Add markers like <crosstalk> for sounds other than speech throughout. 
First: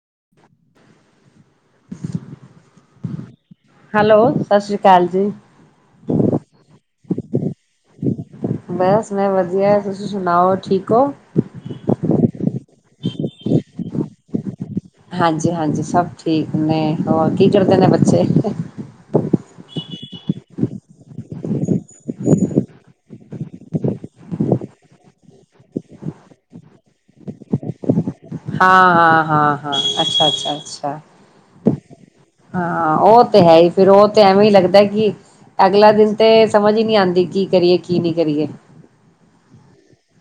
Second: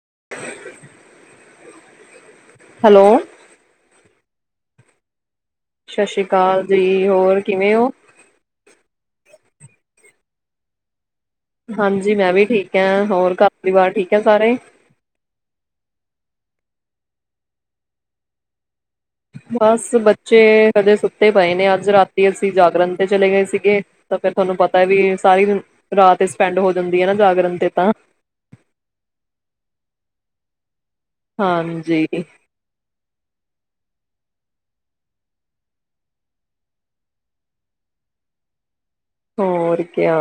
<inaudible> <inaudible> Hello. Hello ਸਤਿ੍ਰੀ ਅਕਾਲ ਜੀ। ਸਤਿ ਸ੍ਰੀ ਅਕਾਲ ਜੀ। ਹੋਰ ਕਿਵੇਂ ਹੋ? ਬਸ ਮੈਂ ਵਧੀਆ ਤੁਸੀਂ ਸੁਣਾਓ ਠੀਕ ਹੋ। ਹਾਂਜੀ, ਜੀ ਮੈਂ ਵੀ ਠੀਕ ਆ ਹੋਰ ਘਰ ਪਰਿਵਾਰ ਠੀਕ ਆ ਸਾਰੇ, ਹਾਂਜੀ ਹਾਂਜੀ ਸਭ ਠੀਕ ਨੇ ਹੋਰ ਕੀ ਕਰਦੇ ਨੇ ਬੱਚੇ, ਬਸ ਬੱਚੇ ਹਜੇ ਸੁੱਤੇ ਪਏ ਨੇ ਅੱਜ ਰਾਤੀ ਅਸੀਂ ਜਾਗਰਣ ਤੇ ਚਲੇ ਗਏ ਸੀਗੇ ਤਾਂ ਫਿਰ ਤੁਹਾਨੂੰ ਪਤਾ ਵੀ ਸਾਰੀ ਰਾਤ ਸਪੈਂਡ ਹੋ ਜਾਂਦੀ ਹੈ ਨਾ ਜਾਗਰਨ ਤੇ ਤਾਂ, ਹਾਂ ਹਾਂ ਹਾਂ ਹਾਂ ਅੱਛਾ ਅੱਛਾ ਅੱਛਾ, ਹਾਂਜੀ, ਹਾਂ ਉਹ ਤੇ ਹੈ ਹੀ ਫਿਰ ਉਹ ਤੇ ਐਵੇਂ ਹੀ ਲੱਗਦਾ ਕਿ ਅਗਲਾ ਦਿਨ ਤੇ ਸਮਝ ਹੀ ਨਹੀਂ ਆਉਂਦੀ ਕੀ ਕਰੀਏ ਕੀ ਨਹੀਂ ਕਰੀਏ। ਹੋਰ ਕਿਆ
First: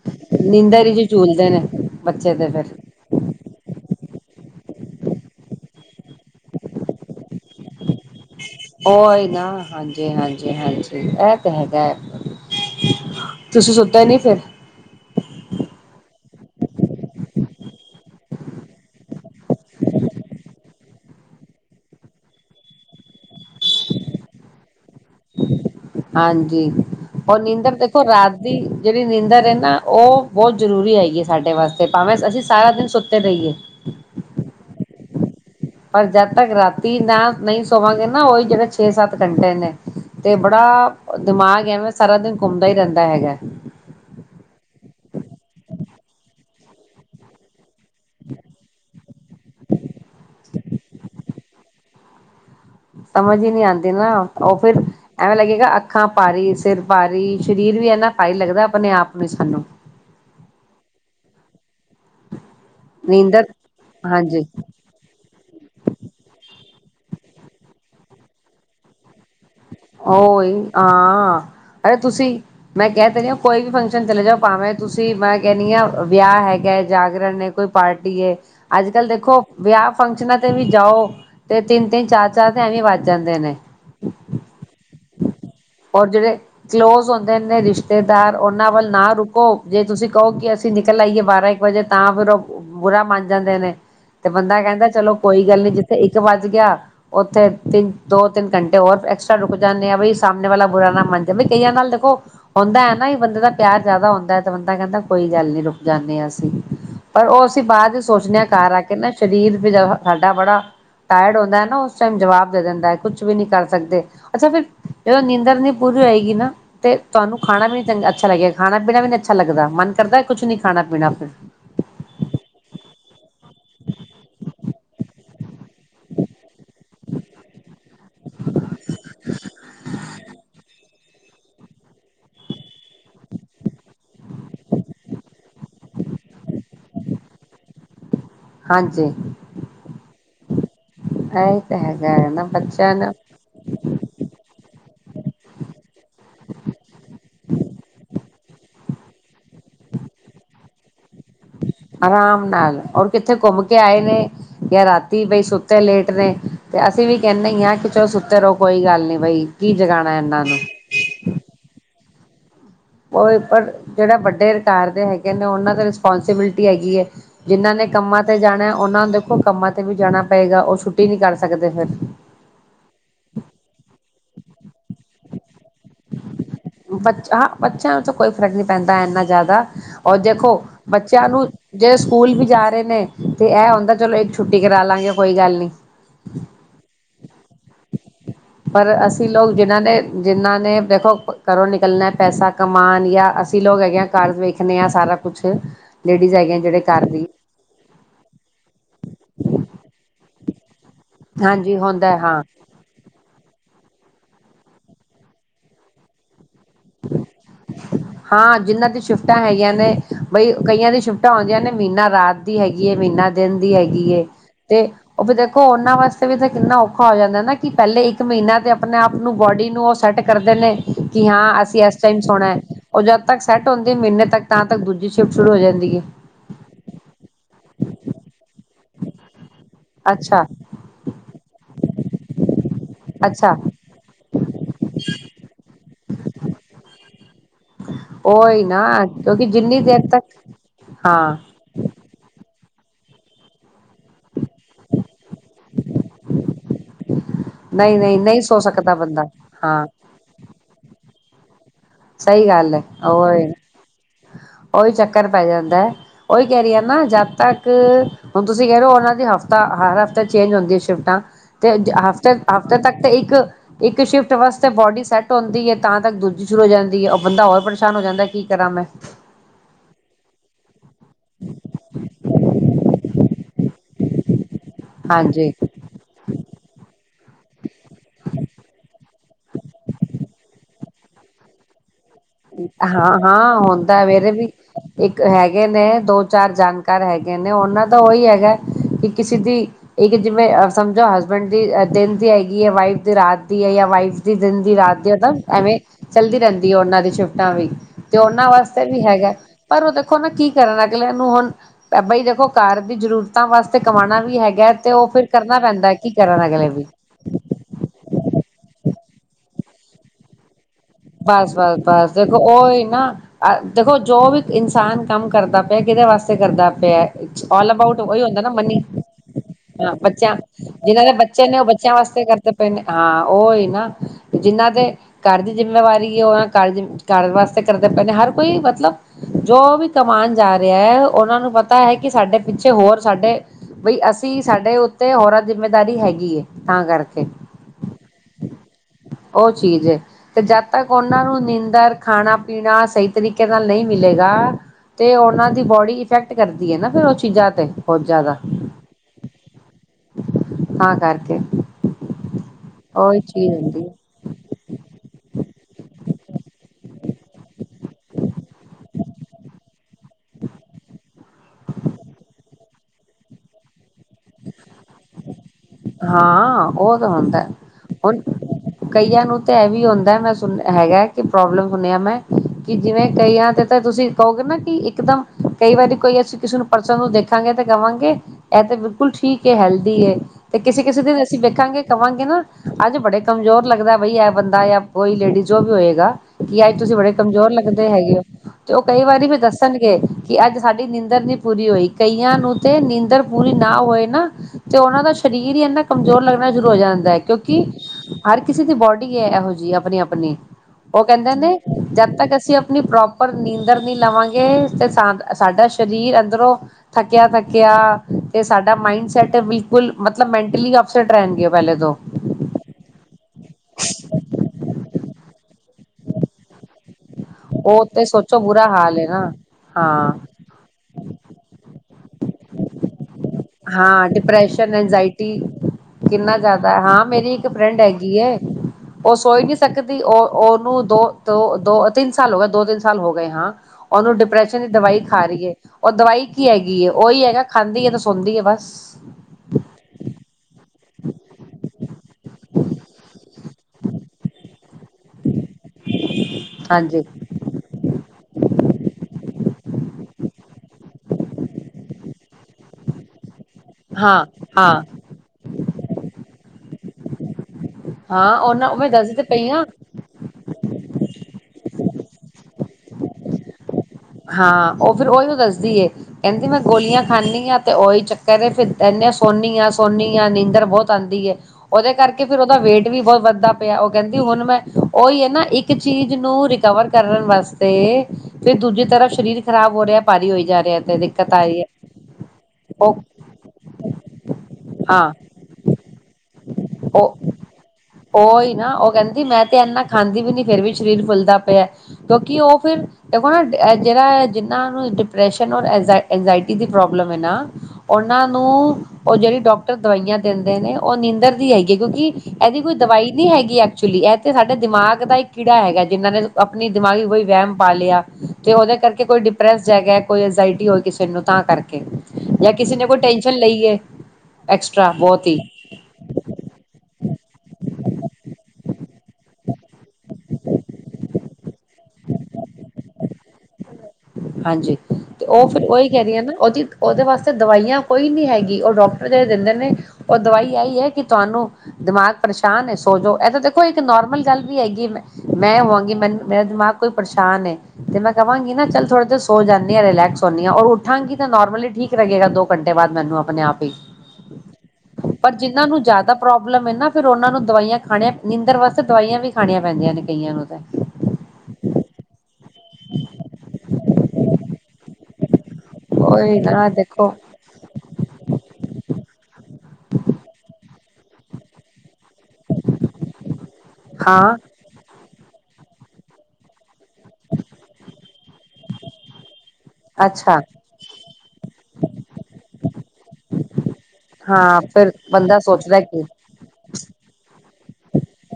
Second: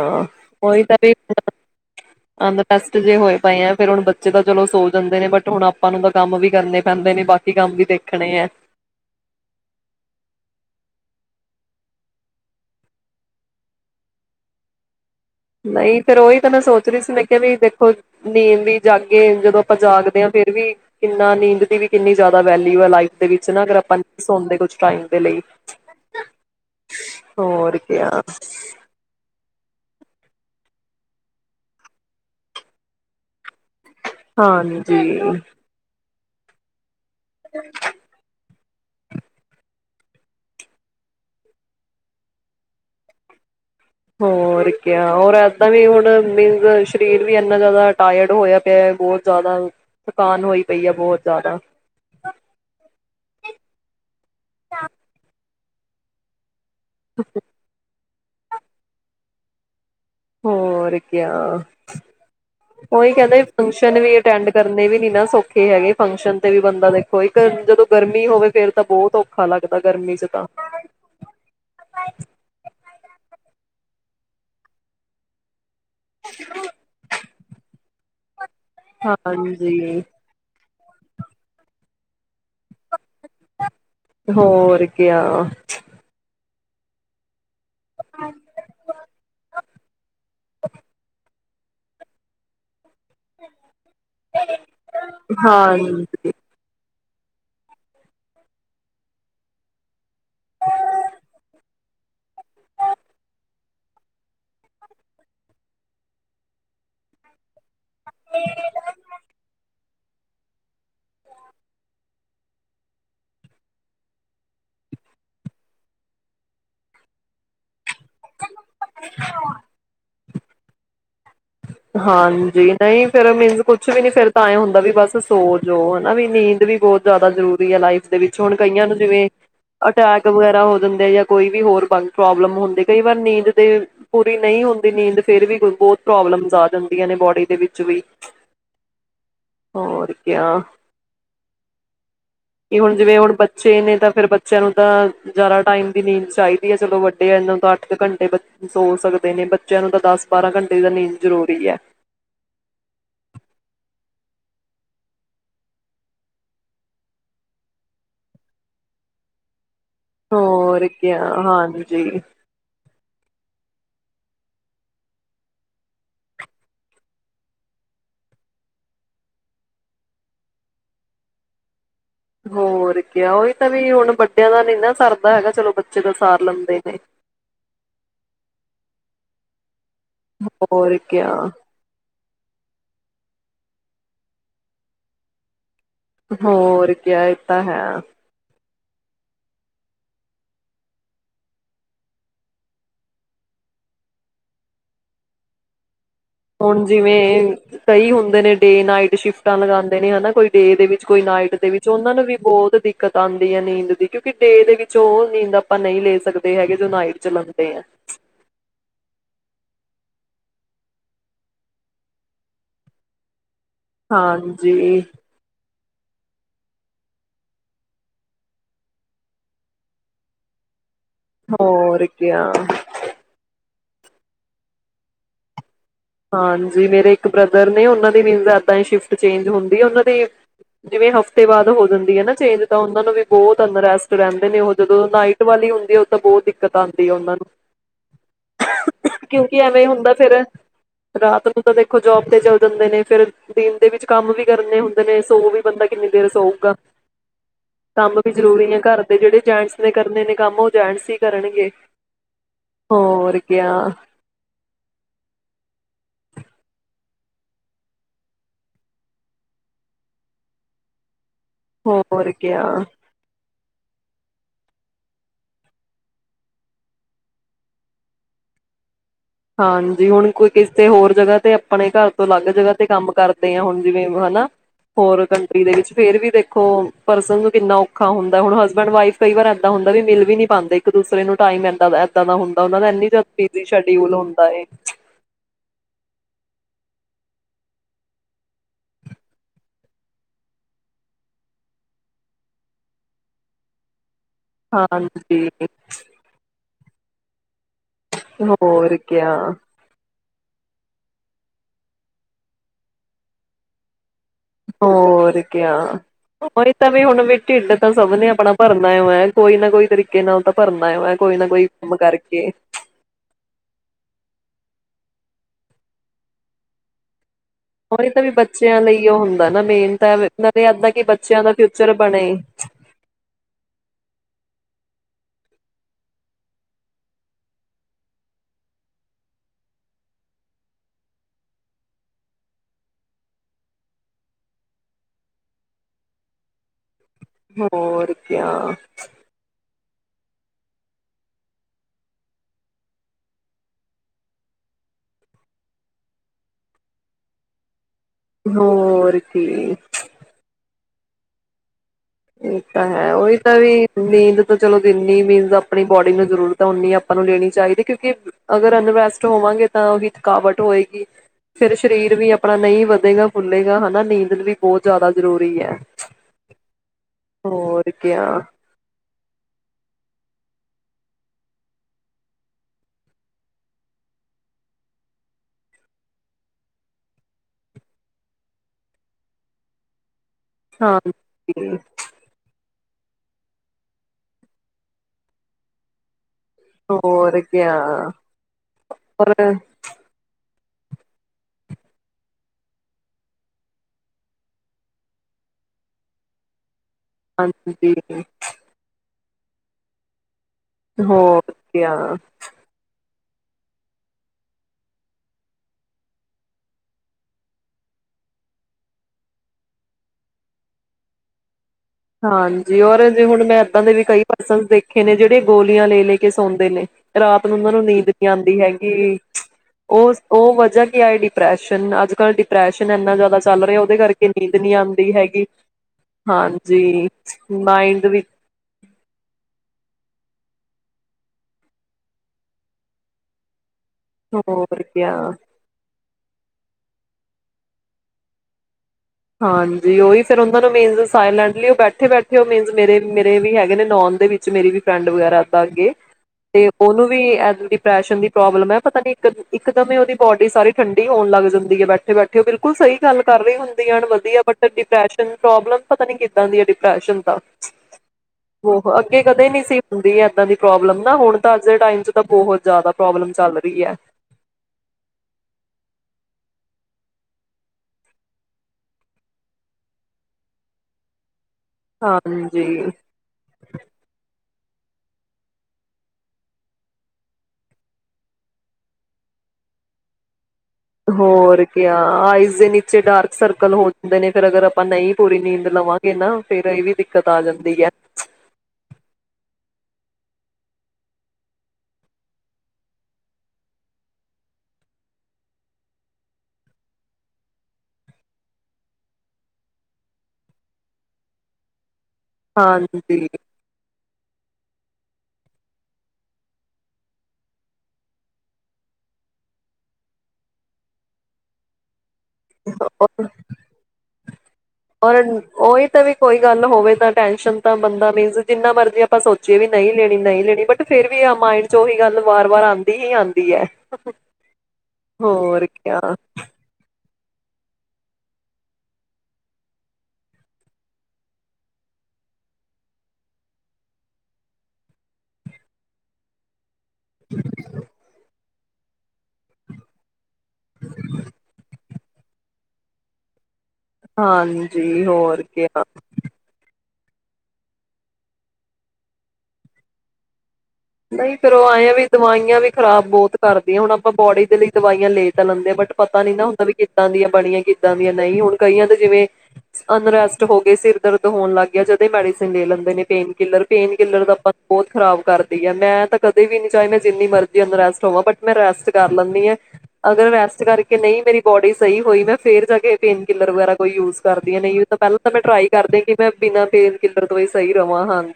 ਉਹੀ ਨਿੰਦਰ ਤਾਂ ਹੀ ਚ ਝੂਲਦੇ ਨੇ ਬੱਚੇ ਤੇ ਫਿਰ <unintelligible> ਜੇ ਹੋਏ। ਪਏ ਆ ਫੇਰ ਹੁਣ ਬੱਚੇ ਤਾਂ ਚਲੋ ਸੋ ਜਾਂਦੇ ਨੇ ਬਟ ਹੁਣ ਆਪਾਂ ਨੂੰ ਤਾਂ ਕੰਮ ਵੀ ਕਰਨੇ ਪੈਂਦੇ ਨੇ ਬਾਕੀ ਕੰਮ ਵੀ ਦੇਖਣੇ ਹੈ। ਔਈ ਨਾ ਹਾਂਜੀ ਹਾਂਜੀ ਹਾਂਜੀ ਇਹ ਤਾਂ ਹੈਗਾ ਹੈ, ਤੁਸੀਂ ਸੁਤੇ ਹੀ ਨੀ ਫਿਰ, ਨਹੀਂ, ਫਿਰ ਉਹੀ ਤਾਂ ਮੈਂ ਸੋਚ ਰਹੀ ਸੀ ਮੈਂ ਕਿਹਾ ਵੀ ਦੇਖੋ ਨੀਂਦ ਵੀ ਜਾਗੇ ਜਦੋਂ ਆਪਾਂ ਜਾਗਦੇ ਹਾਂ ਫਿਰ ਵੀ ਕਿੰਨਾ ਨੀਂਦ ਦੀ ਵੀ ਕਿੰਨੀ ਜ਼ਿਆਦਾ ਵੈਲਿਊ ਹੈ, ਲਾਈਫ ਦੇ ਵਿੱਚ ਨਾ ਅਗਰ ਆਪਾਂ ਨਹੀਂ ਸਣਦੇ ਕੁਛ ਟਾਈਮ ਦੇ ਲਈ ਹਾਂਜੀ ਔ ਨੀਂਦਰ ਹੋਰ ਦੇਖੋ ਕਿਆ ਰਾਤ ਦੀ ਜਿਹੜੀ ਨੀਂਦਰ ਐ ਨਾ ਉਹ ਬਹੁਤ ਜ਼ਰੂਰੀ ਹੈਗੀ ਹੈ, ਸਾਡੇ ਵਾਸਤੇ ਭਾਵੇਂ ਅਸੀਂ ਸਾਰਾ ਦਿਨ ਸੁੱਤੇ ਰਹੀਏ। ਹਾਂ ਜੀ, ਪਰ ਜਦ ਤੱਕ ਰਾਤ ਸੀ, ਨਾ ਨਹੀਂ ਸੋਵਾਂਗੇ ਨਾ ਉਹੀ ਜਿਹੜੇ ਛੇ ਸੱਤ ਘੰਟੇ ਨੇ, ਤੇ ਬੜਾ ਦਿਮਾਗ ਐਵੇੈਂ ਸਾਰਾ ਦਿਨ ਘੁੰਮਦਾ ਹੀ ਰਹਿੰਦਾ ਹੈਗਾ। ਹੋਰ ਕਿਆ ਹੋਰ ਏਦਾਂ ਵੀ ਹੁਣ ਮੀਨਜ ਸਰੀਰ ਵੀ ਇੰਨਾ ਜ਼ਿਆਦਾ ਟਾਇਰਡ ਹੋਇਆ ਪਿਆ ਬਹੁਤ ਜ਼ਿਆਦਾ ਥਕਾਨ ਹੋਈ ਪਈ ਆ ਬਹੁਤ, ਜ਼ਿਆਦਾ, ਸਮਝ ਹੀ ਨਹੀਂ ਆਉਂਦੀ ਨਾ ਉਹ ਫਿਰ ਐਵੇਂ ਲੱਗੇਗਾ ਅੱਖਾਂ ਭਾਰੀ ਸਿਰ ਭਾਰੀ ਸਰੀਰ ਵੀ ਹੈ, ਨਾ ਭਾਈ ਲੱਗਦਾ ਆਪਣੇ ਆਪ ਨੂੰ ਸਾਨੂੰ, ਹੋਰ ਕਿਆ। ਉਹੀ ਕਹਿੰਦੇ ਨੀਂਦਰ ਫੰਕਸ਼ਨ ਵੀ ਹਾਂਜੀ ਅਟੈਂਡ ਕਰਨੇ ਵੀ ਨੀ ਨਾ ਸੌਖੇ ਹੈਗੇ ਫੰਕਸ਼ਨ ਤੇ ਵੀ ਬੰਦਾ ਦੇਖੋ ਇੱਕ ਜਦੋਂ ਗਰਮੀ ਹੋਵੇ ਫੇਰ ਤਾਂ ਬਹੁਤ ਔਖ ਉਹੀ ਹਾਂ ਅਰੇ ਤੁਸੀਂ ਮੈਂ ਕਹਿ ਤੇ ਰਹੀ ਕੋਈ ਵੀ ਫੰਕ ਫੰਕਸ਼ਨ ਚਲੇ ਜਾਓ ਭਾਵੇਂ ਤੁਸੀਂ ਮੈਂ ਕਹਿੰਨੀ ਆ। ਵਿਆਹ ਹੈਗਾ ਹੈ ਜਾਗਰਣ ਹੈ ਕੋਈ ਪਾਰਟੀ ਹੈ, ਅੱਜ ਕੱਲ ਦੇਖੋ ਵਿਆਹ ਹਾਂਜੀ ਫੰਕਸ਼ਨਾਂ ਤੇ ਵੀ, ਜਾਓ ਤੇ ਤਿੰਨ ਤਿੰਨ ਚਾਰ ਚਾਰ ਐਵੇਂ ਵੱਜ ਜਾਂਦੇ ਨੇ, ਗਿਆ, ਔਰ ਜਿਹੜੇ ਕਲੋਜ਼ ਹੁੰਦੇ ਨੇ ਐਨੇ ਰਿਸ਼ ਰਿਤੇਦਾਰ ਉਹਨਾਂ ਵੱਲ ਨਾ ਰੁਕੋ ਜੇ ਤੁਸੀਂ ਕਹੋ ਕਿ ਅਸੀਂ ਨਿਕਲ ਆਈਏ ਬਾਰਾਂ ਇ ਜੇ ਤਾਂ ਫਿਰ ਉਹ ਬੁਰਾ ਮੰਨ ਜਾਂਦੇ ਨੇ ਤੇ ਬੰਦਾ ਕਹਿੰਦਾ ਚਲੋ ਕੋਈ ਗੱਲ ਨੀ ਜਿੱਥੇ ਹਾਂਜੀ ਇੱਕ ਵੱਜ ਗਿਆ। ਉੱਥੇ ਤਿੰਨ ਦੋ ਤਿੰਨ ਘੰਟੇ ਹੋਰ ਐਕਸਟਰਾ ਰੁਕ ਜਾਂਨੇ ਆ ਬਈ ਸਾਹਮਣੇ ਵਾਲਾ ਬੁਰਾ ਨਾ ਮੰਨ ਜਾਵੇ ਕਈਆਂ ਨਾਲ ਦੇਖੋ ਹੁੰਦਾ ਹੈ ਨਾ ਬੰਦੇ ਦਾ ਪਿਆਰ ਜ਼ਿਆਦਾ ਹੁੰਦਾ ਹੈ, ਤੇ ਬੰਦਾ ਕਹਿੰਦਾ ਕੋਈ ਗੱਲ ਨੀ ਰੁਕ ਜਾਂਨੇ ਆਂ ਅਸੀਂ ਪਰ ਉਹ ਅਸੀਂ ਬਾਅਦ ਚ ਸੋਚਦੇ ਹਾਂ ਘਰ ਆ ਕੇ ਨਾ ਸਰੀਰ ਵੀ ਸਾਡਾ ਬੜਾ ਟਾਇਰਡ ਹੁੰਦਾ ਨਾ ਉਸ ਟਾਈਮ ਜਵਾਬ ਦੇ ਦਿੰਦਾ ਹੈ, ਕੁਛ ਵੀ ਨੀ ਕਰ ਸਕਦੇ ਅੱਛਾ ਫਿਰ ਜਦੋਂ ਨੀਂਦਰ ਨੀ ਪੂਰੀ ਹੋਏਗੀ ਨਾ ਤੇ ਤੁਹਾਨੂੰ ਖਾਣਾ ਵੀ ਨ ਚੰਗਾ ਅੱਛਾ ਲੱਗਿਆ ਖਾਣਾ ਪੀਣਾ ਵੀ ਨਹੀਂ ਅੱਛਾ ਲੱਗਦਾ ਮਨ ਕਰਦਾ ਕੁਛ ਨੀ ਖਾਣਾ ਪੀਣਾ ਫਿਰ ਹਮ <inaudible> ਹਾਂਜੀ ਨਹੀਂ ਫੇਰ ਮੀਨ ਕੁਛ ਵੀ ਨੀ ਫੇਰ ਤਾਂ ਇਹ ਹੁੰਦਾ ਵੀ ਬਸ ਸੋ ਜੋੋ ਹਨਾ ਵੀ ਨੀਂਦ ਵੀ ਬਹੁਤ ਜ਼ਿਆਦਾ ਜ਼ਰੂਰੀ ਹੈ, ਲਾਈਫ ਦੇ ਵਿੱਚ ਹੁਣ ਕਈਆਂ ਨੂੰ ਜਿਵੇਂ ਅਟੈਕ ਵਗੈਰਾ ਹੋ ਜਾਂ ਜਾਂ ਕੋਈ ਵੀ ਹੋਰੰ ਪ੍ਰੋਬਲਮ ਹੁੰਦੀ ਕਈ ਵਾਰ ਨੀਂਦ ਦੇ ਪੂਰੀ ਨਹੀਂ ਹੁੰਦੀ ਨੀਂਦ ਫੇਰ ਵੀ ਬਹੁਤ ਪ੍ਰੋਬਲਮ ਪਾ ਦਿੰਦੀਆਂ ਨੇ ਬੋਡੀ ਦੇ ਵਿੱਚ ਵੀ ਹਾਂਜੀ ਹੋਰ ਕਿਆ ਇਹ ਤਾਂ ਹੈਗਾ ਨਾ ਬੱਚਿਆਂ ਹੁਣ ਨੂੰ ਜਿਵੇਂ ਹੁਣ ਬੱਚੇ ਨੇ ਤਾਂ ਫੇਰ ਬੱਚਿਆਂ ਨੂੰ ਤਾਂ ਜ਼ਿਆਦਾ ਟਾਈਮ ਦੀ ਨੀਂਦ ਚਾਹੀਦੀ ਹੈ, ਚਲੋ ਵੱਡੇ ਆ ਇਹਨਾਂ ਤਾਂ ਅੱਠ ਕੁ ਘੰਟੇ ਸੋ ਸਕਦੇ ਨੇ ਬੱਚਿਆਂ ਨੂੰ ਤਾਂ ਦਸ ਬਾਰਾਂ ਘੰਟੇ ਦਾ ਨੀਂਦ ਜ਼ਰੂਰੀ ਹੈ ਆਰਾਮ ਨਾਲ ਔਰ ਕਿੱਥੇ ਘੁੰਮ ਕੇ ਆਏ ਨੇ ਜਾਂ ਰਾਤੀ ਬਈ ਸੁੱਤੇ ਲੇਟ ਨੇ ਤੇ ਅਸੀਂ ਵੀ ਕਹਿੰਦੇ ਹੀ ਹਾਂ ਕਿ ਚਲੋ ਸੁੱਤੇ ਰਹੋ ਕੋਈ ਗੱਲ ਨੀ ਬਈ ਕੀ ਜਗਾਉਣਾ ਇਹਨਾਂ ਨੂੰ ਹੋਰ ਕੀਆ ਹਾਂ ਜੀ ਉਹ ਪਰ ਜਿਹੜਾ ਵੱਡੇ ਰਿਕਾਰ ਦੇ ਹੈਗੇ ਨੇ ਉਹਨਾਂ ਦੀ ਰਿਸਪੋਂਸੀਬਿਲਿਟੀ ਹੈਗੀ ਹੈ, ਜਿੰਹਨਾਂ ਨੇ ਕੰਮਾਂ ਤੇ ਜਾਣਾ ਉਹਨਾਂ ਨੂੰ ਦੇਖੋ ਕੰਮਾਂ ਤੇ ਵੀ ਜਾਣਾ ਪਏਗਾ ਉਹ ਛੁੱਟੀ ਨੀ ਕਰ ਸਕਦੇ ਫਿਰ ਹੋਰ ਕਿਆ ਉਹੀ ਤਾਂ ਵੀ ਹੁਣ ਵੱਡਿਆਂ ਦਾ ਨ ਨਾ ਸਰਦਾ ਹੈਗਾ ਚਲੋ ਬੱਚੇ ਦਾ ਸਾਰ ਲੈਂਦੇ ਨੇ <unintelligible> ਤੋਂ ਕੋਈ ਫ਼ਰਕ ਨਹੀਂ ਪੈਂਦਾ ਇੰਨਾ ਜ਼ਿਆਦਾ ਔਰ ਦੇਖੋ ਹੋਰ ਬੱਚਿਆਂ ਕਿਆ ਨੂੰ ਜਿਹੜੇ ਸਕੂਲ ਵੀ ਜਾ ਰਹੇ ਨੇ ਤੇ ਐਹ ਹੁੰਦਾ ਚਲੋ ਇੱਕ ਛੁੱਟੀ ਕਰਾ ਲਾਂਗੇ ਕੋਈ ਗੱਲ ਨੀ ਹੋਰ ਕਿਆ ਇਹ ਤਾਂ ਹੈ ਪਰ ਅਸੀਂ ਲੋਕ ਜਿਹਨਾਂ ਨੇ ਜਿਨਾਂ ਨੇ ਦੇਖੋ ਘਰੋਂ ਨਿਕਲਣਾ ਪੈਸਾ ਕਮਾਨ ਯਾ ਅਸੀਂ ਲੋਕ ਹੈਗੇ ਹਾਂ ਘਰ ਵੇਖਨੇ ਹਾਂ ਸਾਰਾ ਕੁਛ ਹੈਗੀਆਂ ਜਿਹੜੇ ਹੁਣ ਘਰ ਦੀ ਜਿਵੇਂ ਕਈ ਹੁੰਦੇ ਨੇ ਡੇ ਨਾਈਟ ਸ਼ਿਫਟਾਂ ਲਗਾਉਂਦੇ ਨੇ ਹਨਾ ਕੋਈ ਡੇ ਦੇ ਵਿੱਚ ਕੋਈ ਨਾਈਟ ਦੇ ਹਾਂਜੀ ਵਿੱਚ ਉਹਨਾਂ ਹੁੰਦਾ ਨੂੰ ਵੀ ਹਾਂ ਬਹੁਤ ਦਿੱਕਤ ਆਉਂਦੀ ਹੈ, ਨੀਂਦ ਕਿਉਂਕਿ ਡੇ ਦੇ ਵਿੱਚ ਉਹ ਨੀਂਦ ਆਪਾਂ ਨਹੀਂ ਲੈ ਸਕਦੇ ਹੈਗੇ ਜੋ ਨਾਈਟ ਚ ਲੈਂਦੇ ਆ ਹਾਂ ਜਿੰਨਾਂ ਦੀ ਸ਼ਿਫਟਾਂ ਹੈਗੀਆਂ ਬਈ ਕਈਆਂ ਦੀਆਂ ਸ਼ਛਿਫਟਾਂ ਆਉਂਦੀਆਂ ਨੇ ਮਹੀਨਾ ਰਾਤ ਦੀ ਹੈਗੀ ਹੈਏ ਮਹੀਨਾ ਦਿਨ ਹੈਗੀ ਤੇ ਹਾਂਜੀ ਉਹ ਵੀ ਦੇਖੋ ਹੁਣ ਓਣਾ ਵਾਸਤੇ ਵੀ ਤਾਂ ਕਿੰਨਾ ਔਖਾ ਹੋ ਜਾਂਦਾ ਨਾ ਕਿ ਪਹਿਲੇ ਇੱਕ ਮਹੀਨਾ ਤੇ ਆਪਣੇ ਆਪ ਨੂੰ ਬੋਡੀ ਨੂੰ ਉਹ ਸੈੱਟ ਕਰਦੇ ਨੇ ਕਿ ਹਾਂ ਆਸ <unintelligible> ਐਸ ਹੋਰ ਟਾਈਮ ਸੋਹਣਾ ਕਿਆ ਹੈ ਉਹ ਜਦ ਤੱਕ ਸੈੱਟ ਹੂੰਦੇ ਮਹੀਨੇ ਤੱਕ ਤਾਂ ਤੱਕ ਦੂਜੀ ਸ਼ਿਫਟ ਸ਼ੁਰੂ ਹੋ ਜਾਂਦੀ ਹੈ ਹਾਂਜੀ ਮੇਰੇ ਇੱਕ ਬ੍ਰਦਰ ਨੇ ਉਹਨਾਂ ਦੀ ਮਿਨ <unintelligible> ਸ਼ਿਫਟ ਚੇਂਜ ਹੁੰਦੀ ਹੈ ਉਹਨਾਂ ਦੀ ਅੱਛਾ ਜਿਵੇਂ ਹਫਤੇ ਬਾਅਦ ਹੋ ਜਾਂਦੀ ਹੈ ਨਾ ਚੇਂਜ ਤਾਂ ਉਹਨਾਂ ਨੂੰ ਵੀ ਅੱਛਾ ਬਹੁਤ ਅਨਰੈਸਟ ਰਹਿੰਦੇ ਨੇ ਉਹ ਜਦੋਂ ਨਾਈਟ ਵਾਲੀ ਹੁੰਦੀ ਉ ਤਾਂ ਬਹੁਤ ਦਿੱਕਤ ਆਉਂਦੀ ਹੈ ਉਹਨਾਂ ਨੂੰ ਉਹੀ ਨਾ ਕਿਉਂਕਿ ਜਿੰਨੀ ਐਵੇਂ ਦੇਰ ਹੁੰਦਾ ਤੱਕ ਫੇਰ ਹਾਂ ਰਾਤ ਨੂੰ ਤਾਂ ਦੇਖੋ ਜੋਬ ਤੇ ਚ ਦਿੰਦੇ ਨੇ ਫੇਰ ਦੀਨ ਦੇ ਵਿੱਚ ਕੰਮ ਵੀ ਕਰਨੇ ਹੁੰਦੇ ਨੇ ਸੌ ਵੀ ਬੰਦਾ ਕਿੰਨੀ ਦੇਰ ਸੋਊਗਾ ਨਹੀਂ ਕੰਮ ਨਹੀਂ ਵੀ ਨਹੀਂ ਸੋ ਜਰੂਰੀ ਹੈ ਸਕਦਾ ਘਰ ਦੇ ਬੰਦਾ ਜਿਹੜੇ ਜੈਂਟਸ ਹਾਂ ਨੇ ਕਰਨੇ ਨੇ ਕੰਮ ਉਹ ਜੈਂਟਸ ਹੀ ਕਰਨਗੇ ਸਹੀ ਗੱਲ ਹੋਰ ਐ ਕਿਆ ਉਹੀ ਚੱਕਰ ਪੈ ਜਾਂਦਾ ਹੈ ਉਹੀ ਕਹਿ ਰਹੀ ਹੈ ਨਾ ਜਦ ਤੱਕ ਹੁਣ ਤੁਸੀਂ ਕਹਿ ਰਹੇ ਹੋ ਉਹਨਾਂ ਦੀ ਹਫ਼ਤਾ ਹਰ ਹਫ਼ਤਾ ਚੇਂਜ ਹੁੰਦੀ ਸ਼ਿਫਟਾਂ ਤੇ <unintelligible> ਹੋਰ ਹਫ਼ਤੇ ਕਿਆ ਹਫ਼ਤੇ ਤੱਕ ਤੇ ਇੱਕ ਇੱਕ ਸ਼ਿਫਟ ਵਾਸਤੇ ਬੋਡੀ ਸੈੱਟ ਹੁੰਦੀ ਹੈ ਤਾਂ ਤੱਕ ਦੂਜੀ ਸ਼ੁਰੂ ਹੋ ਜਾਂਦੀ ਹੈ ਉਹ ਬੰਦਾ ਹੋਰ ਪਰੇਸ਼ਾਨ ਹੋ ਜਾਂਦਾ ਕੀ ਕਰਾਂ ਮੈਂ ਹਾਂਜੀ ਹੁਣ ਕੋਈ ਕਿਸ ਤੇ ਹੋਰ ਜਗ੍ਹਾ ਤੇ ਆਪਣੇ ਘਰ ਤੋਂ ਅਲੱਗ ਜਗ੍ਹਾ ਤੇ ਕੰਮ ਕਰ ਕਰਦੇ ਹ ਹੁਣ ਜਿਵੇਂ ਹਨਾ ਹੋਰ ਹਾਂਜੀ ਕੰਟਰੀ ਦੇ ਵਿੱਚ ਫੇਰ ਵੀ ਦੇਖੋ ਪਰਸਨ ਨੂੰ ਕਿੰਨਾ ਔਖਾ ਹੁੰਦਾ ਹੁਣ ਹਸਬੈਂਡ ਵਾਈਫ ਕਈ ਵਾਰ ਇੱਦਾਂ ਹੁੰਦਾ ਵੀ ਮਿਲ ਵੀ ਨੀ ਪਾਉਂਦੇ ਇੱਕ ਦੂਸਰੇ ਨੂੰ ਟਾਈਮ ਐਦਾਂ ਦਾਂ ਾਂ ਹੁੰ ਉਹਨਾਂ ਨੇ ਇੰਨੀ ਜ਼ੀ ਛੱ ਤਾਂ ਮੇਰੇ ਵੀ ਇੱਕ ਹੈਗੇ ਨੇ ਦੋ ਚਾਰ ਜਾਣਕਾਰ ਹੈਗੇ ਨੇ ਉਹਨਾਂ ਦਾ ਉਹੀ ਹੈਗਾ ਕਿ ਕਿਸੇ ਦੀ ਇੱਕ ਜਿਵੇਂ ਸਮਝੋ ਹਸਬੈਂਡ ਦੀ ਦਿਨ ਦੀ ਹੈਗੀ ਹੈ ਵਾਈਫ ਦੀ ਰਾਤ ਦੀ ਹੈ ਯਾਂ ਵਾਈਫ ਦੀ ਦਿਨ ਦੀ ਰਾਤ ਦੀ ਉਹ ਤਾਂ ਹਾਂਜੀ ਐਵੇਂ ਚੱਲਦੀ ਰਹਿੰਦੀ ਹੈ ਉਹਨਾਂ ਦੀ ਚੁਟਾ ਵੀੀ <unintelligible> ਤੇ ਉਹਨਾਂ ਵਾਸਤੇ ਹੋਰ ਵੀ ਹੈਗਾ ਕਿਆ, ਪਰ ਉਹ ਦੇਖੋ ਨਾ ਕੀ ਕਰਨ ਅਗਲਿਆਂ ਨੂੰ ਹੁਣਾਬਾਈ ਦੇਖੋ ਕਾਰ ਦੀ ਜ਼ਰੂਰਤਾਂ ਵਾਸਤੇ ਕਮਾਉਣਾ ਵੀ ਹੈਗਾ ਤੇ ਉਹ ਫਿਰ ਹੋਰ ਕਰਨਾ ਕਿਆ ਪੈਂਦਾ ਕੀ ਕਰਨ ਅਗਲੇ ਹੀ ਤਾਂ ਵੀ <unintelligible> ਹੁਣ ਵੀ ਢਿੱਡ ਤਾਂ ਸਭ ਨੇ ਆਪਣਾ ਭਰਨਾ ਕੋਈ ਨਾ ਕੋਈ ਤਰੀਕੇ ਨਾਲ ਤਾਂ ਭਰਨਾ ਓ ਐ। ਕੋਈ ਨਾ ਬਸ ਕੋਈ ਬਸ ਕੰਮ ਬਸ ਦੇਖੋ ਕਰਕੇ। ਉਹੀ ਨਾ ਦੇਖੋ ਜੋ ਵੀ ਇਨਸਾਨ ਕੰਮ ਕਰਦਾ ਪਿਆ ਕਿਹਦੇ ਵਾਸਤੇ ਕਰਦਾ ਪਿਆ ਆਲ ਅਬਾਊਟ ਉਹੀ ਤਾਂ ਵੀ ਹੁੰਦਾ ਨਾ ਮੰਨੀ ਬੱਚਿਆਂ ਲਈ ਉਹ ਹੁੰਦਾ ਨਾ ਹਾਂ ਮੇਨ ਤਾਂ ਬੱਚਿਆਂ ਨਾਲੇ ਏਦਾਂ ਕਿ ਜਿਹਨਾਂ ਦੇ ਬੱਚਿਆਂ ਬੱਚੇ ਦਾ ਨੇ ਉਹ ਫਿਊਚਰ ਬੱਚਿਆਂ ਬਣੇ। ਵਾਸਤੇ ਕਰਦੇ ਪਏ ਨੇ ਹਾਂ ਉਹਹੀ ਨਾ ਜਿੰਨਾ ਦੇ ਘਰ ਦੀ, ਜਿੰਮੇਵਾਰੀ ਉਹ ਘਰ ਘਰ ਵਾਸਤੇ ਕਰਦੇ ਪਏ ਨੇ ਹਰ ਕੋਈ ਮਤਲਬ ਜੋ ਵੀ ਕਮਾਉਣ ਜਾ ਰਿਹਾ ਹੈ, ਉਹਨਾਂ ਨੂੰ ਪਤਾ ਹੈ ਕਿ ਸਾਡੇ ਪਿੱਛੇ ਹੋਰ ਸਾਡੇ ਬਈ ਅਸੀਂ ਸਾਡੇ ਉੱਤੇ ਹੋਰਾਂ ਜਿੰਮੇਦਾਰੀ ਹੈਗੀ ਹੈ, ਤਾਂ ਕਰ ਹੋਰ ਕਿਆ। ਉਹ ਚੀਜ਼ ਏ। ਤੇ ਜਦ ਤੱਕ ਉਹਨਾਂ ਨੂੰ ਨੀਂਦਰ ਖਾਣਾ ਪੀਣਾ ਸਹੀ ਤਰੀਕੇ ਨਾਲ ਨਹੀਂ ਮਿਲੇਗਾ ਤੇ ਉਹਨਾਂ ਦੀ ਬੋਡੀ ਇਫੈਕਟ ਕਰਦੀ ਹੈ, ਨਾ ਫਿਰ ਉਹ ਚੀਜ਼ਾਂ ਤੇ ਬਹੁਤ ਜ਼ਿਆਦਾ ਹੋਰ ਕੀ, ਤਾਂ ਕਰ ਕੇ, ਇਹ ਤਾਂ ਹੈ ਉਹੀ ਤਾਂ ਵੀ ਨੀਂਦ ਤਾਂ ਚਲੋ ਜਿੰਨੀ ਨੀਂਦ ਦਾ ਆਪਣੀ ਬੋਡੀ ਨੂੰ ਜ਼ਰੂਰਤ ਹੈ, ਉਨੀ ਆਪਾਂ ਨੂੰ ਲੈਣੀ ਚਾਹੀਦੀ ਕਿਉਂਕਿ ਅਗਰ ਅਨਰੈਸਟ ਹੋਵਾਂਗੇ ਤਾਂ ਉਹੀ ਥਕਾਵਟ ਹੋਏਗੀ ਫੇਰ ਸਰੀਰ ਵੀ ਆਪਣਾ ਨਹੀਂ ਵਧੇਗਾ ਫੁੱਲੇਗਾ ਹਨਾ। ਨੀਂਦਰ ਵੀ ਬਹੁਤ ਜ਼ਿਆਦਾ ਜ਼ਰੂਰੀ ਹੈ। ਆਉਂਦਾ ਹੋਰ ਹੁਣ ਕਿਆ ਕਈਆਂ ਨੂੰ ਤੇ ਇਹ ਵੀ ਹੁੰਦਾ ਮੈਂ ਸੁਣਿਆ ਹੈਗਾ ਕਿ ਪ੍ਰੋਬਲਮ ਹੁਣਿਆ ਮੈਂ ਕਿ ਜਿਵੇਂ ਕਈਆਂ ਤੇ ਤਾਂ ਤੁਸੀਂ ਕਹੋਗੇ ਨਾ ਕਿ ਇੱਕਦਮ ਕਈ ਵਾਰੀ ਕੋਈ ਅਸੀਂ ਕਿਸੇ ਨੂੰ ਪਰਸਨ ਨੂੰ ਦੇਖਾਂਗੇ ਤੇ ਕਵਾਂਗੇ ਇਹ ਤੇ ਬਿੱਲਕੁਲ ਠੀਕ ਹੈਲਦੀ ਐ। ਤੇ ਕਿਸੇ ਕਿਸੇ ਦੇ ਅਸੀਂ ਹਾਂਜੀ ਵੇਖਾਂਗੇ ਕਹਾਂਗੇ ਨਾ, ਅੱਜ ਬੜੇ ਕਮਜ਼ੋਰ ਲੱਗਦਾ ਬਈ ਇਹ ਬੰਦਾ ਜਾਂ ਕੋਈ ਲੇਡੀਜ਼ ਜੋ ਵੀ ਹੋਏਗਾ। ਕਿ ਅੱਜ ਤੁਸੀਂ ਬੜੇ ਹੋਰ ਕਮਜ਼ੋਰ ਕਿਆ ਲੱਗਦੇ ਹੈਗੇ ਔ ਤੇ ਉਹ ਕਈ ਵਾਰੀ ਹੋਰ ਵੀ ਦੱਸਣਗੇ ਕਿ ਅੱਜ ਸਾਡੇ ਨੀਂਦਰ ਨਹੀਂ ਪੂਰੀ ਹੋਈ ਕਈਆਂ ਨੂੰ ਤੇ ਨੀਂਦਰ ਪੂਰੀ ਨਾ ਹੋਏ ਨਾ ਤੇ ਉਹਨਾਂ ਦਾ ਸਰੀਰ ਐਨਾ ਕਮਜ਼ੋਰ ਲੱਗਣਾ ਸ਼ੁਰੂ ਹੋ ਜਾਂਦਾ, ਲੈ ਕਿਉਂਕਿ ਹਾਂਜੀ ਹਰ ਕਿਸੇ ਦੀ ਬੋਡੀ, <unintelligible> ਇਹੋ ਜਿਹੀ ਆਪਣੀ ਆਪਣੀ ਉਹ ਕਹਿੰਦੇ ਹੋਰ ਨੇ ਜਦ ਕਿਆ ਤੱਕ ਅਸੀਂ ਆਪਣੀ ਪ੍ਰੋਬ ਪਰ ਨੀਂਦਰ ਨੀ ਲਵਾਂਗੇ ਤੇ ਸਾ ਸਾਡਾ ਸਰੀਰ ਅੰਦਰੋਂ ਥੱਕਿਆ ਥੱਕਿਆ ਅਤੇ ਸਾਡਾ ਮਾਈੰਡਸੈੱਟ ਬਿਲਕੁਲ ਮਤਲਬ ਮੈਂਟਲੀ ਅਪਸੈਟ ਰਹਿਣਗੇ। ਪਹਿਲੇ ਤੋਂ ਹਾਂਜੀ ਔਰ ਜੇ ਹੁਣ ਮੈਂ ਐਦਾਂ ਦੇ ਵੀ ਕਈ ਪਰਸਨ ਦੇਖੇ ਨੇ ਜਿਹ ਗੋਲੀਆਂ ਲੇ ਲੇ ਕੇ ਸੌਂਦੇ ਨੇ, ਰਾਤ ਨੂੰ ਉਹਨਾਂ ਨੂੰ ਉਹ ਤੇ ਨੀਂਦ ਨੀ ਸੋਚੋ ਆਉਂਦੀ ਬੁਰਾ ਹਾਲ ਹੈ ਹੈਗੀ ਨਾ ਹਾਂ ਉਹ ਉਹ ਵਜ੍ਹਾ ਕੀ ਹੈ, ਡਿਪਰੈਸ਼ਨ ਡਿਪੈਸ਼ਨ ਅੱਜ ਕੱਲ੍ਹ ਡਿਪਰੈਸ਼ਨ ਇੰਨਾ ਜ਼ਿਆਦਾ ਚੱਲ ਰਿਹਾ ਉਹਦੇ ਹਾਂ ਕਰਕੇ ਨੀਂਦ ਨੀ ਡਿਪਰੈਸ਼ਨ ਆਉਂਦੀ ਐੰਜਾਇਟੀ ਹੈਗੀ ਕਿੰਨਾ ਜ਼ਿਆਦਾ ਹਾਂ ਹਾਂਜੀ ਮੇਰੀ ਇੱਕ ਫਰੈਂਡ ਮਾਇੰਡ ਹੈਗੀ ਵਿੱਚ ਐ, ਉਹ ਸੋਈ ਨੀ ਸਕਦੀ ਉਹ ਉਹਨੂੰ ਦੋ ਦੋ ਦੋ ਤਿੰਨ ਸਾਲ ਹੋ ਗਏ ਦੋ ਤਿੰਨ ਸਾਲ ਹੋ ਗਏ ਹਾਂ। ਉਹਨੂੰ ਡਿਪਰੈਸ਼ਨ ਦੀ ਹੋਰ ਦਵਾਈ ਗਿਆ ਖਾ ਰਹੀਏ ਉਹ ਦਵਾਈ ਕੀ ਹੈ ਗੀ ਉਹੀ ਹੈਗਾ ਖਾਂਦੀ ਏ ਤੇ ਹੋਦੀ ਐ ਬਸ, ਹਾਂਜੀ ਉਹੀ ਫਿਰ ਹੁਣ ਮੀਨਸ ਸਾਇਲੈਂਟਲੀ ਉਹ ਬੈਠੇ ਬੈਠੇ ਉਹ ਮੀਨਸ ਮੇਰੇ ਮੇਰੇ ਦੇ ਵੀ ਹੈਗੇ ਨੇ ਨੌਨ ਦੇ ਵਿੱਚ ਮੇਰੀ ਵੀ ਫਰੈਂਡ ਵਗੈਰਾ ਵਾ ਗੇ ਤੇ ਹਾਂਜੀ ਉਹਨੂੰ ਵੀ ਡਿਪਰੈਸ਼ਨ ਦੀ ਪ੍ਰੋਬਲਮ ਹੈ ਪਤਾ ਨੀ ਇੱਕ, ਇਕ ਦਮ ਉਹਦੀ ਬੋਡੀ ਸਾਰੀ ਠੰਢਡੀ ਹੋਣ ਲੱਗ ਜਾਂਦੀ ਹੈ ਬੈਠੇ ਬੈਠੇ ਉਹ ਬਿਲਕੁਲ ਸਹੀ ਗੱਲ ਕਰ ਰਹੀ ਵਧੀ <unintelligible> ਹਾਂ ਵਧੀਆ ਬਟ ਹਾਂ ਡਿਪਰੈਸ਼ਨ ਪ੍ਰੋਬਲਮ ਪਤਾ ਨੀ ਕਿੱਦਾਂ ਦੀ ਹੈ। ਪ੍ਰਸ਼ਨ ਦਾ, ਹਾਂ ਉਹਨਾਂ ਹੋ ਮੈਂ ਹ ਦੱਸਦੀ ਅੱਗੇ ਤੇ ਕਦੇ ਪਈ ਨਹੀਂ ਹਾਂ ਸੀ ਹੁੰਦੀ ਏਦਾਂ ਦੀ ਪ੍ਰੋਬਲਮ, ਨਾ ਹੁਣ ਤਾਂ, ਅੱਜ ਦੇ ਟਾਈਮ ਚ ਤਾਂ ਬਹੁਤ ਜ਼ਿਆਦਾ ਪ੍ਰੋਬਲਮ ਚੱਲ ਰਹੀ ਹੈ। ਹਾਂ, ਉਹ ਫਿਰ ਉਓਹੀ ਦੱਸਦੀ ਹੇ ਕਹਿੰਦੀ, ਮੈਂ ਗੋਲੀਆਂ ਖਾਂਨੀ ਹਾਂ ਤੇ ਉਓਹੀ ਚੱਕਰ ਹੇ ਫਿਰ ਇਨੇ ਸੋਨੀ ਆ ਸੋਨੀ ਆ ਨੀਂਦਰ ਬਹੁਤ ਆਉਂਦੀ ਹੇ। ਉਹਦੇ ਕਰਕੇ ਫਿਰ ਉਹਦਾ ਹਾਂਜੀ ਵੇਟ ਵੀ ਬਹੁਤ ਵੱਧਦਾ ਪਿਆ ਹੈ। ਉਹ ਕਹਿੰਦੀ ਹੁਣ ਮੈਂ ਉਹੀ ਹੈ ਨਾ, ਇੱਕ ਚੀਜ਼ ਨੂੰ ਰਿਕਵਰ ਕਰਨ ਵਾਸਤੇ ਫਿਰ ਦੂਜੀੇ ਤਰਫ ਸਰੀਰ ਖਰਾਬ ਹੋ ਰਿਹਾ ਹੈ। ਪਾਰੀ ਹੋਈ ਜਾ ਰਹੀ ਤੇ ਦਿੱਕਤ ਆ ਹੋਰ ਹੈ ਕਯਾ, ਆਈਜ਼ ਦੇ ਨੀਚੇ ਉਹ ਡਾਰਕ ਸਰਕਲ ਹੋ ਜਾਂਦੇ ਨੇ, ਫਿਰ ਅਗਰ ਆਪਾਂ ਹਾਂ ਨਹੀਂ ਪੂਰੀ ਨੀਂਦ ਲਵਾਂਗੇ ਨਾ, ਫੇਰ ਇਹ ਵੀ ਉਹ ਦਿੱਕਤ ਆ ਜਾਂਦੀ ਹੈ। ਚ ਉਹੀ ਨਾ ਉਹ ਕਹਿੰਦੀ ਮੈਂ ਤੇ ਏਨਾ ਖਾਂਦੀ ਵੀ ਨੀ ਫੇਰ ਵੀ ਸ਼ਰੀਰ ਫੁੱਲਦਾ ਪਿਆ ਹੈ। ਕਿਉਂਕਿ ਉਹ ਫਿਰ ਦੇਖੋ ਨਾ ਏ ਜਿਹੜਾ ਜਿਹਨਾਂ ਨੂੰ ਡਿਪਰੈਸ਼ਨ ਔਰ ਐਜ ਇੰਜਾਇਟੀ ਦੀ ਪ੍ਰੋਬਲਮ ਹੈ ਨਾ, ਉਹਨਾਂ ਨੂੰ ਉਹ ਜਿਹੜੀ ਡਾਕਟਰ ਦਵਾਈਆਂ ਦਿੰਦੇ ਨੇ, ਉਹ ਨੀਂਦਰ ਦੀ ਹੈਗੀ ਹੈ। ਕਿਉਂਕਿ ਇਹਦੀ ਕੋਈ ਦਵਾਈ ਹਾਂਜੀ ਨੀ ਹੈਗੀ ਐਕਚੁਲੀ। ਇਹ ਤੇ ਤੇ ਸਾਡੇ ਦਿਮਾਗ ਦਾ ਇੱਕ ਕੀੜਾ ਹੈਗਾ ਹੈ, ਜਿਹਨਾਂ ਨੇ ਆਪਣੀ ਦਿਮਾਗ ਚ ਕੋਈ ਵਹਿਮ ਪਾ ਲਿਆ। ਤੇ ਉਹਦੇ ਕਰਕੇ ਕੋਈ ਡਿਪ੍ਰੈਸ ਜਿਆ ਹੈ ਗਿਆ ਹੈ। ਕੋਈ ਐਂਜਾਇਟੀ ਹੋਵੇ ਕਿਸੇ ਨੂੰ ਤਾਂ ਕਰਕੇ। ਜਾਂ ਕਿਸੇ ਨੇ ਕੋਈ ਟੈਨਸ਼ਨ ਲਈਏ ਐਕਸਟਰਾ ਹੋਰ ਬਹੁਤ ਹੀ ਉਹੀ ਤੇ ਵੀ, ਕੋਈ ਗੱਲ ਨਾ ਹੋਵੇ ਤਾਂ ਟੈਨਸ਼ਨ ਤਾਂ ਬੰਦਾ ਮੀਨਸ, ਜਿੰਨਾ ਮਰਜ਼ੀ ਆਪਾਂ ਸੋਚੀਏ ਵੀ ਨਹੀਂ ਲੈਣੀ-ਨਹੀਂ ਲੈਣੀ, ਬਟ ਫਿਰ ਵੀ ਅ ਮਾਇੰਡ ਚ ਉਹੀ ਗੱਲ ਵਾਰ-ਵਾਰ ਆਉਂਦੀ ਹੀ ਆਉਂਦੀ ਹੈ। ਹਾਂਜੀ। ਤੇ ਉਹ ਫਿਰ ਹੋਰ ਉਹੀ ਕਿਆ ਕਹਿ ਰਹੀਆਂ ਨਾ, ਉਹਦੀ ਉਹਦੇ ਵਾਸਤੇ ਤੇ ਦਵਾਈਆਂ ਕੋਈ ਨੀ ਹੈਗੀ। ਉਹ ਡਾਕਟਰ ਜਿਹੜੇ ਦਿੰਦੇ ਨੇ, ਉਹ ਦਵਾਈ ਏ ਹੀ ਹੈ ਕਿ ਤੁਹਾਨੂੰ ਦਿਮਾਗ ਪਰੇਸ਼ਾਨ ਹੈ, ਸੋਜੋ। ਇਹ ਤਾਂ ਦੇਖੋ ਇੱਕ ਨੋਰਮਲ ਗੱਲ ਵੀ ਹੈਗੀ ਹੇ, ਮੈਂ-ਮੈਂ ਹੋਵਾਂਗੀ, ਮੈਨੂੰ ਮੈਂ ਦਿਮਾਗ ਕੋਈ ਪਰੇਸ਼ਾਨ ਹੈ, ਤੇ ਮੈਂ ਕਵਾਂਗੀ ਨਾ ਚੱਲ ਥੋੜ੍ਹੇ ਚਿਰ ਸੋ ਜਾਂਦੀ ਹਾਂ, ਰਿਲੈਕਸ ਹੋਨੀ ਹਾਂ, ਅ-ਔਰ ਉੱਠਾਂਗੀ ਤਾਂ ਨੋਰਮਲੀ ਠੀਕ ਰਗੇਗਾ, ਦੋ ਘੰਟੇ ਬਾਅਦ ਮੈਨੂੰ ਆਪਣੇ ਆਪ ਹੀ। ਹਾਂਜੀ ਪਰ ਹੋਰ ਜਿੰਨਾਂ ਕਿਆ ਨੂੰ ਜਿਆਦਾ ਪ੍ਰੋਬਲਮ ਹੈ ਨਾ ਫਿਰ ਉਹਨਾਂ ਨੂੰ ਦਵਾਈਆਂ ਖਾਣੀਆਂ, ਨੀਂਦਰ ਵਾਸਤੇ ਦਵਾਈਆਂ ਵੀ ਖਾਣੀਆਂ ਪੈਂਦੀਆਂ ਨੇ ਕਈਆਂ ਨੂੰ ਤੇ। ਨਹੀਂ, ਫੇਰ ਉਹ ਆਏਆ ਵੀ ਦਵਾਈ ਵੀ ਖਰਾਬ ਬਹੁਤ ਕਰਦੀਆਂ। ਹੁਣ ਆਪਾਂ ਬੋਡੀ ਦੇ ਲਈ ਦਵਾਈਆਂ ਲੇ ਤਲ ਲੈਂਦੇ ਹੇ, ਬਟ ਪਤਾ ਨਹੀਂ ਉਹੀ ਨਾ ਹੁੰਦਾ ਵੀ ਕਿੱਦਾਂ ਦੇਖੋ ਦੀਆਂ ਬਣੀੀਆਂ, ਕਿੱਦਾਂ ਦੀਆਂ ਨਹੀਂ। ਹੁਣ ਕਈਆਂ ਦੇ ਜਿਵੇਂ ਅਨਰੈਸਟ ਹੋ ਗਏ ਸਿਰ ਦਰਦ ਹੋਣ ਲੱਗ ਗਿਆ ਜਦ ਤੇ ਮੈਡੀਸਨ ਲੈ ਲਂਦੇ ਨੇ। ਪੇਨ ਕਿਲਰ-ਪੇਨ ਕਿਲਰ ਦਾ ਹਾਂ ਆਪਾਂ ਬਹੁਤ ਖ਼ਰਾਬ ਕਰਦੇ ਬਿਆ ਮੈਂ ਤਾਂ ਕਦੇ ਵੀ ਨਹੀ ਚਾਹੇ ਮੈਂ ਜਿੰਨੀ ਮਰਜ਼ੀ ਅਨਰੈਸਟ ਹੋਵਾਂ, ਬਟ ਮੈਂ ਰੈਸਟ ਕਰ ਲੈਂਨੀ ਹੇ ਅਗਰ ਅੱਛਾ ਰੈਸਟ ਕਰਕੇ ਨਹੀਂ ਮੇਰੀ ਬੋਡੀ ਸਹੀ ਹੋਈ, ਮੈਂ ਫੇਰ ਜਾ ਕੇ ਪੇਨ ਕਿਲਰ ਵਗੈਰਾ ਕੋਈ ਯੂਜ ਕਰਦੀ ਹਾਂ ਹ। ਨਹੀਂ ਫਿਰ ਤ ਪਹਿਲਾਂ ਤਾਂ ਬੰਦਾ ਮੈਂ ਟ੍ਰਾਈ ਸੋਚਦਾ ਕਰਦੀ ਕਿ ਮੈਂ ਬਿਨਾਂ ਪੇਨ ਕਿੱਲਰ ਤੋਂ ਵੀ ਸਹੀ ਰਵਾਂ, ਹਨ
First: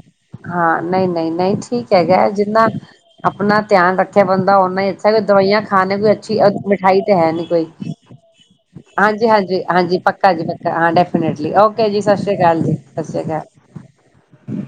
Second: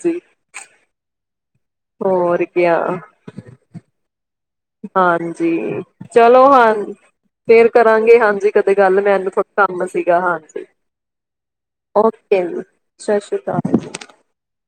ਹਾਂ, ਨਹੀਂ-ਨਹੀਂ-ਨਹੀਂ ਠੀਕ ਕ ਹੈਗਾ ਹੈ। ਹੋਰ ਜਿੰਨਾ ਕਿਆ ਆਪਣਾ ਧਿਆਨ ਰੱਖਿਆ ਬੰਦਾ ਓਨਾ ਹੀ ਅੱਛਾ ਹੈ ਜੇ ਦਵਾਈਆਂ ਹਾਂਜੀ, ਖਾਣੇ ਕੋਈ ਅੱਛੀ ਚਲੋ ਏ ਹਾਂ ਮਿਠਾਈ ਤੇ ਹੈ ਨੀ ਕੋਈ। ਫੇਰ ਕਰਾਂਗੇ ਹਾਂਜੀ ਕਦੇ ਗੱਲ ਮੈਨੂੰ ਥੋੜਾ ਕੰਮ ਹਾਂਜੀ-ਹਾਂਜੀ-ਹਾਂਜੀ। ਸੀਗਾ ਪੱਕਾ ਹਾਂਜੀ ਜੀ-ਪੱਕਾ। ਹਾਂ ਡੈਫੇਨਟਲੀ। ਓਕੇ ਜੀ। ਸਤਿ ਸ਼੍ਰੀ ਅਕਾਲ ਜੀ, ਸਤ ਸ਼੍ਰੀ ਅਕਾਲ।